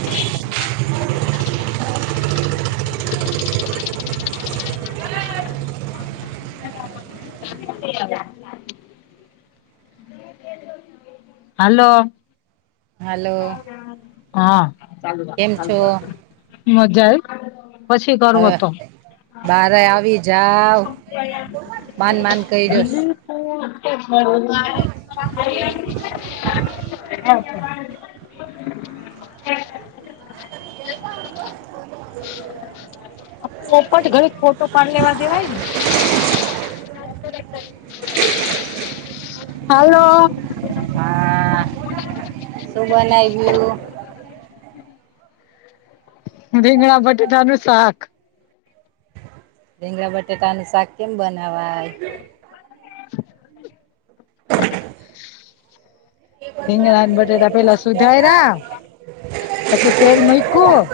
[unintelligible] [unintelligible] હાલો hello હા કેમ છો મજા એ પછી કરવું તો બાર આવી જાાવ માન માન કર્યોસ હ હ [unintelligible] પોપ જ ઘણીક ફોટો પાડ લેવા દેવાય ને [unintelligible] હલો હટ તો બનાવયું ભીંગડા બટેાટનુંું સાક ડેંગડા બટેાટાની શાક કેમ બનાવાય [inaudible] [unintelligible] સીંગણા અને બટેટા પેલા સુધાય પછી તેલ મકવું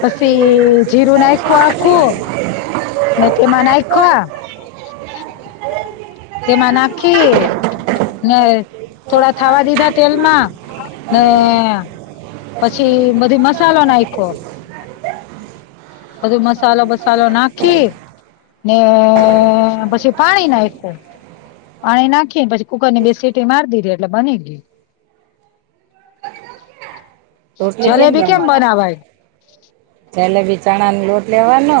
પછી જીરું નાખું આખું ને તેમાં નાખ તેમાં નાખી થોડા થાવા દીધા તેલમાં ને પછી બધી મસાલો નાખો [unintelligible] બધું મસાલો બસાલો નાખી ને પછી પાણી નાખ પાણી નાખીને પછી કુકર ની બે સીટી મારી દી દે લ બને ગ જલેબી કેમ બનાવાય જેલેબી ચણા ન લોટ લેવાનો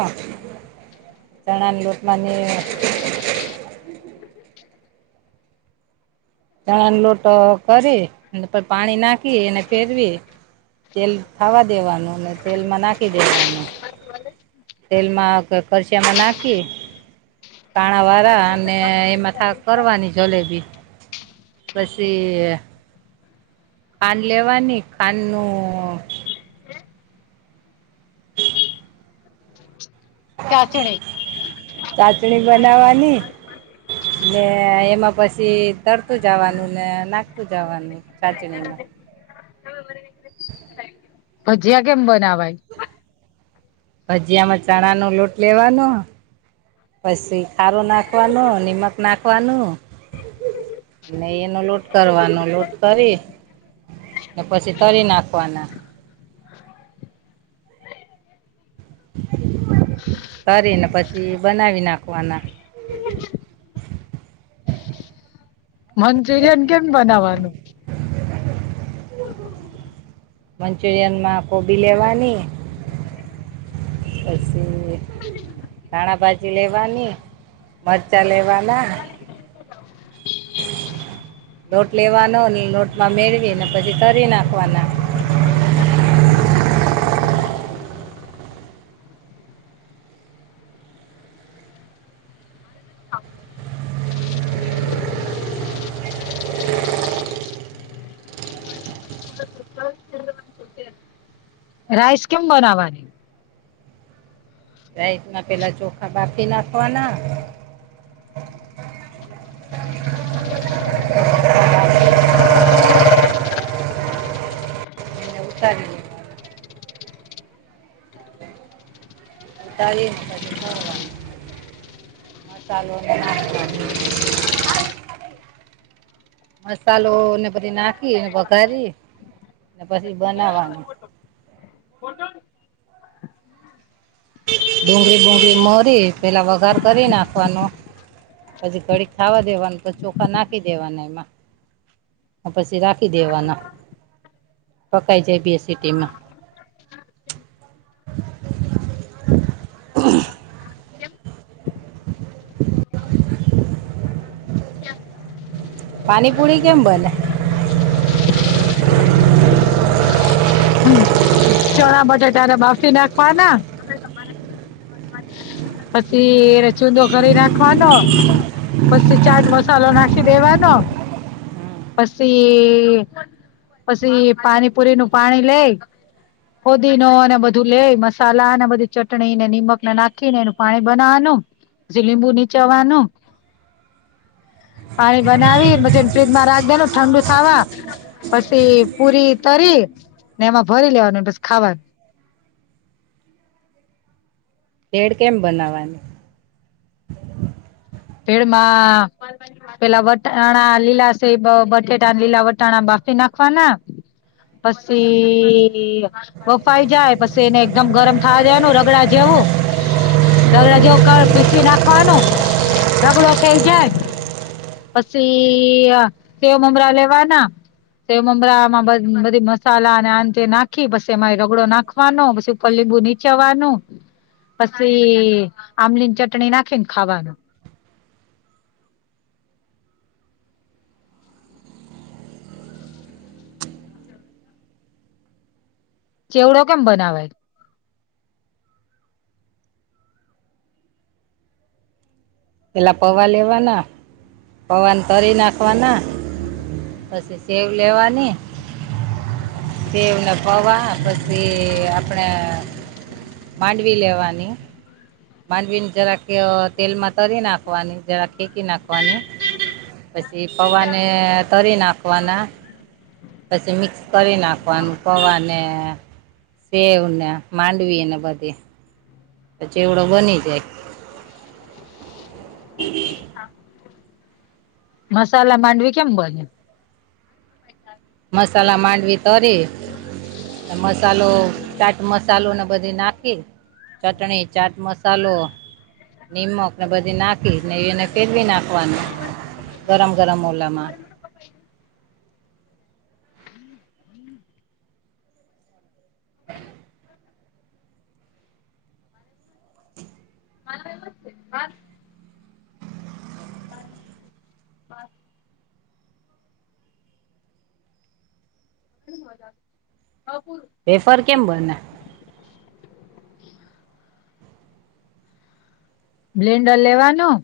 ચણા ન લોટ માં ત લોટો કરી પછ પાણી નાખી અનેને ફેરવી તેલ ખાવા દેવાનું ને તેલમાં નાખી દેવાનું [unintelligible] તેલમાં કરછિયામાં નાખી કાણા વાળા અને એમાં થા કરવાની જલેબી પછી કાન લેવાની કાન નું ચાશણી ચાટણી બનાવાની એમાં પછી તરતું જવાનું ને નાખતું જવાનું ચાચણીમાં હ ભજીયા કેમ બનાવાય ભજીયા માં ચણાનો લોટ લેવાનો પછી ખારો નાખવાનો નિમક નાખવાનું ને એનો લોટ કરવાનો લોટ કરી ને પછી તરી નાખવાના તરીને પછી બનાવી નાખવાના [unintelligible] મંચુરિયન કેમ બનાવવાનું [unintelligible] મંચુરિયન માં કોબી લેવાની [unintelligible] પછી ધાણા ભજ જી લેવાની મરચાં લેવાના [unintelligible] નોટ લેવાનો ની નોટમાં મેળવી ને પછી કરી નાખવાના રાઈસ કેમ બનાવાની? રાઈસના પેલા ચોખા બાફી નાખવાના ને ઉતારી લેવાના [inaudible] [inaudible] મસાલો ને બધી નાખી અને વઘારી પછી બનાવવાનું ડુંગળી બુગરી મોરી પેલા વઘાર કરી નાખવાનો પછી ઘડી ખાવા દેવાનું પછી ચોખા નાખી દેવાના એમાં પછી રાખી દેવાના પકાઈ જાય બે સિટીમાં [unintelligible] પાણી પુરી કેમ બને? હમ ચણા બટેટાને બાફી નાખવાના પછી ચૂદો કરી નાખવાનો પછી ચાટ મસાલો નાખી દેવાનો પછી પછી પાણીપુરી નું પાણી લેય ફોદી ન અને બધું લે મસાલા અને બધી ચટણી ને નિમકને નાખી ને એનુ પાણી બનાવાનું લીંબુ નીચવાનું પાણી બનાવી બધીને ફ્રીજમાં રાખ દેનુ ઠંડુ થાવા પછી પુરી તરી ને એમાં ભરી લેવાનું પસ ખાવાનું પેડ કેમ બનાવવા? પેડમાં પેલા વટાણા લીલા સેબ બટેટા લીલા વટાણા બાફી નાખવાના પછી બફાઈ જાય પછી એને એકદમ ગરમ થાવા દેવાનું રગડા જેવું રગડા જેવો કડ પીસી નાખવાનું રગડો થઈ જાય પછી સેવ મમરા લેવાના સેવ મમરામાં બ બધી મસાલા અને આ તે નાખી બસ એમાં રગડો નાખ વાનો પછી ઉપર લીબૂ નીચવાનું પછી આમલી ચટણી નાખી ને ખાવાનું ચેવડો કેમ બનાવે પેલા પૌવા લેવાના પૌવા તરી નાખવાના પછી સેવ લેવાની સેવ ને પૌવા પ તે આપણે માંડવી લેવાની માંડવી ન જરાક તેલમાં તરી નાખવાની જરા ખેંકી નાખવાની પછી પવાને તરી નાખવાના પછી મિક્સ કરી નાખવાનું પૌવાને સેવને માંડવીને બધી ત ચેવડો બની જાય [inaudible] મસાલા માંડવી કેમ બને? મસલા માડવી તરે ને મસાલો ચાટ મસાલોને બધે નાખે. ચટણી, ચાટમસાલો, નિમકને બધી નાખીને એને ફેરવી નાખવાનું ગરમ ગરમ ઓલામાં [inaudible] [inaudible] [inaudible] વેફર કેમ બને? બ્લેન્ડર લેવાનું.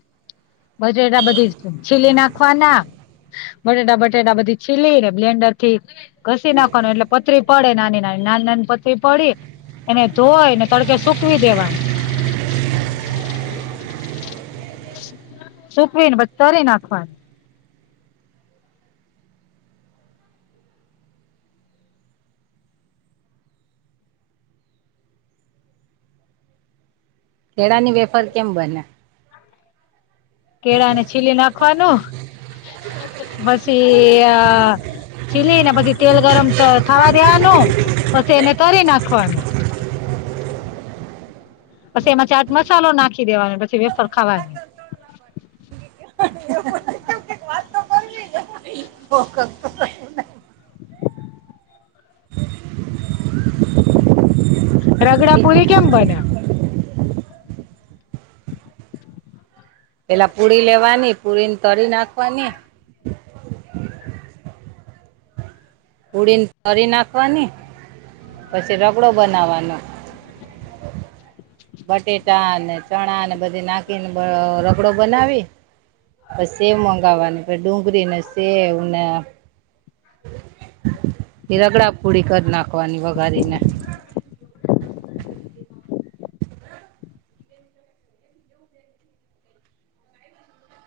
બટેેટા બધી જ છીલી નાખવાના. બટેટા બટેટા બધી છીલીને બ્લેન્ડરથી ઘસી નાખવાનું એટલે પતરી પડે નાની નાની નાની નાની પતરી પડી. એને ધોય ને તડકે સુકવી દેવાનું. સુકવીને પછી તરી નાખવાની. કેળાની વેફર કેમ બને? કેળાને છીલી નાખવાનું પસી અ છીલી ને પછી તેલ ગરમ ત થાવા દેવાનું. પછી એને તરી નાખવાનું. પછી એમાં ચાટ મસાલો નાખી દેવાનો. પછી વેફર ખાવાની. [inaudible] કંઈક વાત તો કરવી ને [inaudible] [unintelligible] [inaudible] રગડાપુરી કેમ બને? પેલા પુડી લેવાની, પુરીને તરી નાખવાની. પુરીને તરી નાખવાની, પછી રગડો બનાવાનો. [unintelligible] બટેટાને, ચણાને બધી નાખીને બ રગડો બનાવી. પસ સેવ મંગાવાની, પસ ડુંગરીને, સેવને એ રગડાપૂડી કર નાખવાની વઘારીને. [unintelligible]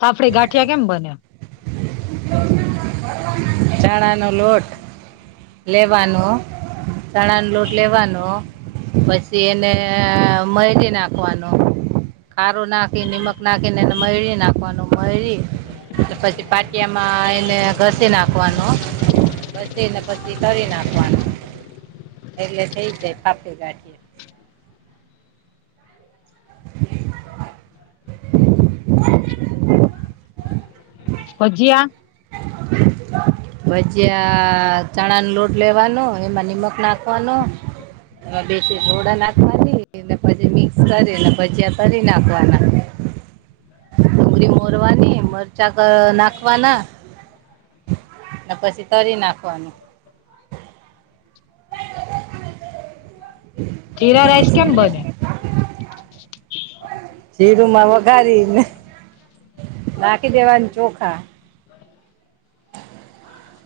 ફાફડી ગાંઠિયા કેમ બને [unintelligible] ચણાનો લોટ લેવાનો. ચણાનો લોટ લેવાનો, પછી એને મયદી નાખવાનો. ખારું નાખી, નિમક નાખીને એને મયડી નાખવાનો, મયડી એટલે પછી પાછ છી એમાં એને ઘસી નાખવાનો, ઘસીને પછી કરી નાખવાનો. એટલે થઈ જાય પાપડી, ગાંઠિયા. [unintelligible] ભજીયા? [inaudible] ભજીયા ચણાનો લોટ લેવાનો, એમાં નિમક નાખવાનો. એમાં બેસી સોડા નાખવાની, ને પછી મિક્સ કરીને ભજીયા તરી નાખવાના. ડુંગરી મોરવાની, મરચાં ક નાખવાના. ને પછી તરી નાખવાનું. [inaudible] જીરા રાઈસ કેમ બને? જીરુમાં વઘારીને, રાખી દેવાન ચોખા.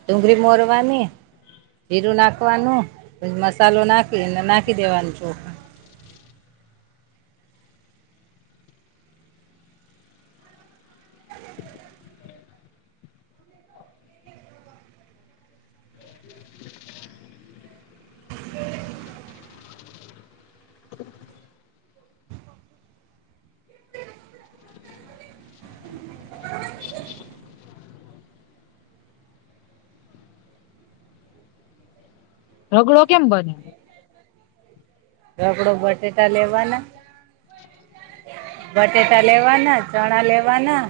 ડુંગરી મોરવાની. જીરું નાખવાનું, પછી મસાલો નાખીને નાખી દેવાનું ચોખા. [inaudible] [unintelligible] રગડો કેમ બને હવે? રગડો બટેટા લેવાના. બટેટા લેવાના, ચણા લેવાના.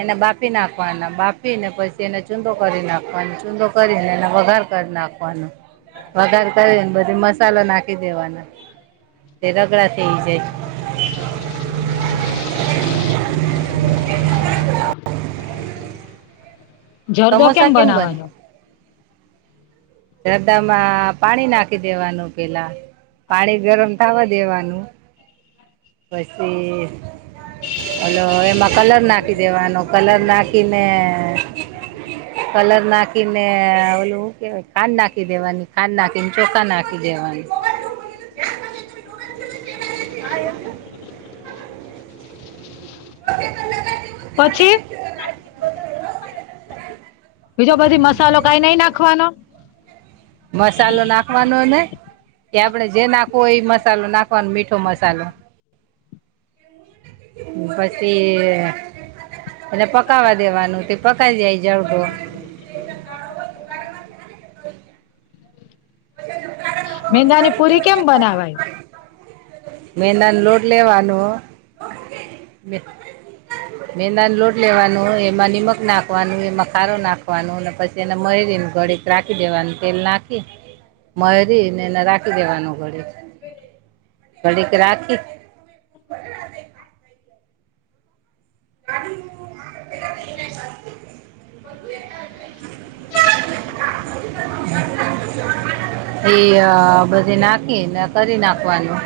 એને બાફી નાખવાના, બાફીને પછી એને ચૂંદો કરી નાખવાનો, ચૂંદો કરીને એને વઘાર કર નાખ વઘાર કરને બધી મસાલો નાખી દેવાનો તે રગડા થઈ જાય જરદો કેમ સમોસા બને બનાવાનો? જરદામાં પાણી નાખી દેવાનું પેલા, પાણી ગરમ થાવા દેવાનું. પસી ઓલો એમાં કલર નાખી દેવાનો, કલર નાખીને મે કલર નાખીને ઓલું કેવાય ખાંડ નાખી દેવાની ખાંડ નાખીને ચોખા નાખી દેવાની [inaudible] હ ઓ પછી બીજો બધી મસાલો કઈ નઈ નાખવાનો મસાલો નાખવાનો ને કે્યા આપડણે જે નાખવું હો એ મસાલો નાખવાનો મીઠો મસાલો પછી એટ પકવા દેવાનું તે પકઈી જાય જળબો મેંદાની પુરી કેમ બનાવાય મે દને લોટ લવાનું મેંદા ન લોટ લેવાનું એમાં નિમક નાખવાનું એમાં ખારો નાખવાનો અને પછી તેને મરી દને ઘડીક રાખી દેવાનું તેલ નાખી મરી ને એને રાખી દેવાનું ઘડીક ઘડી કે રાખી એ બધી નાખી ને કરી નાખવાનું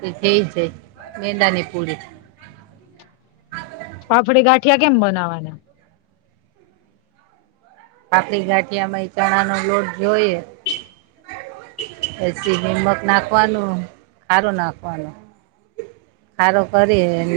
થ છે મેંદાની પૂરી ફાફડી ગાંઠિયા કેમ બનાવાના કાફલી ગાંઠિયામાં એ ચણા નો લોટ જોઈએ પછી નમક નાખવાનું ખારો નાખવાનું સારો કરી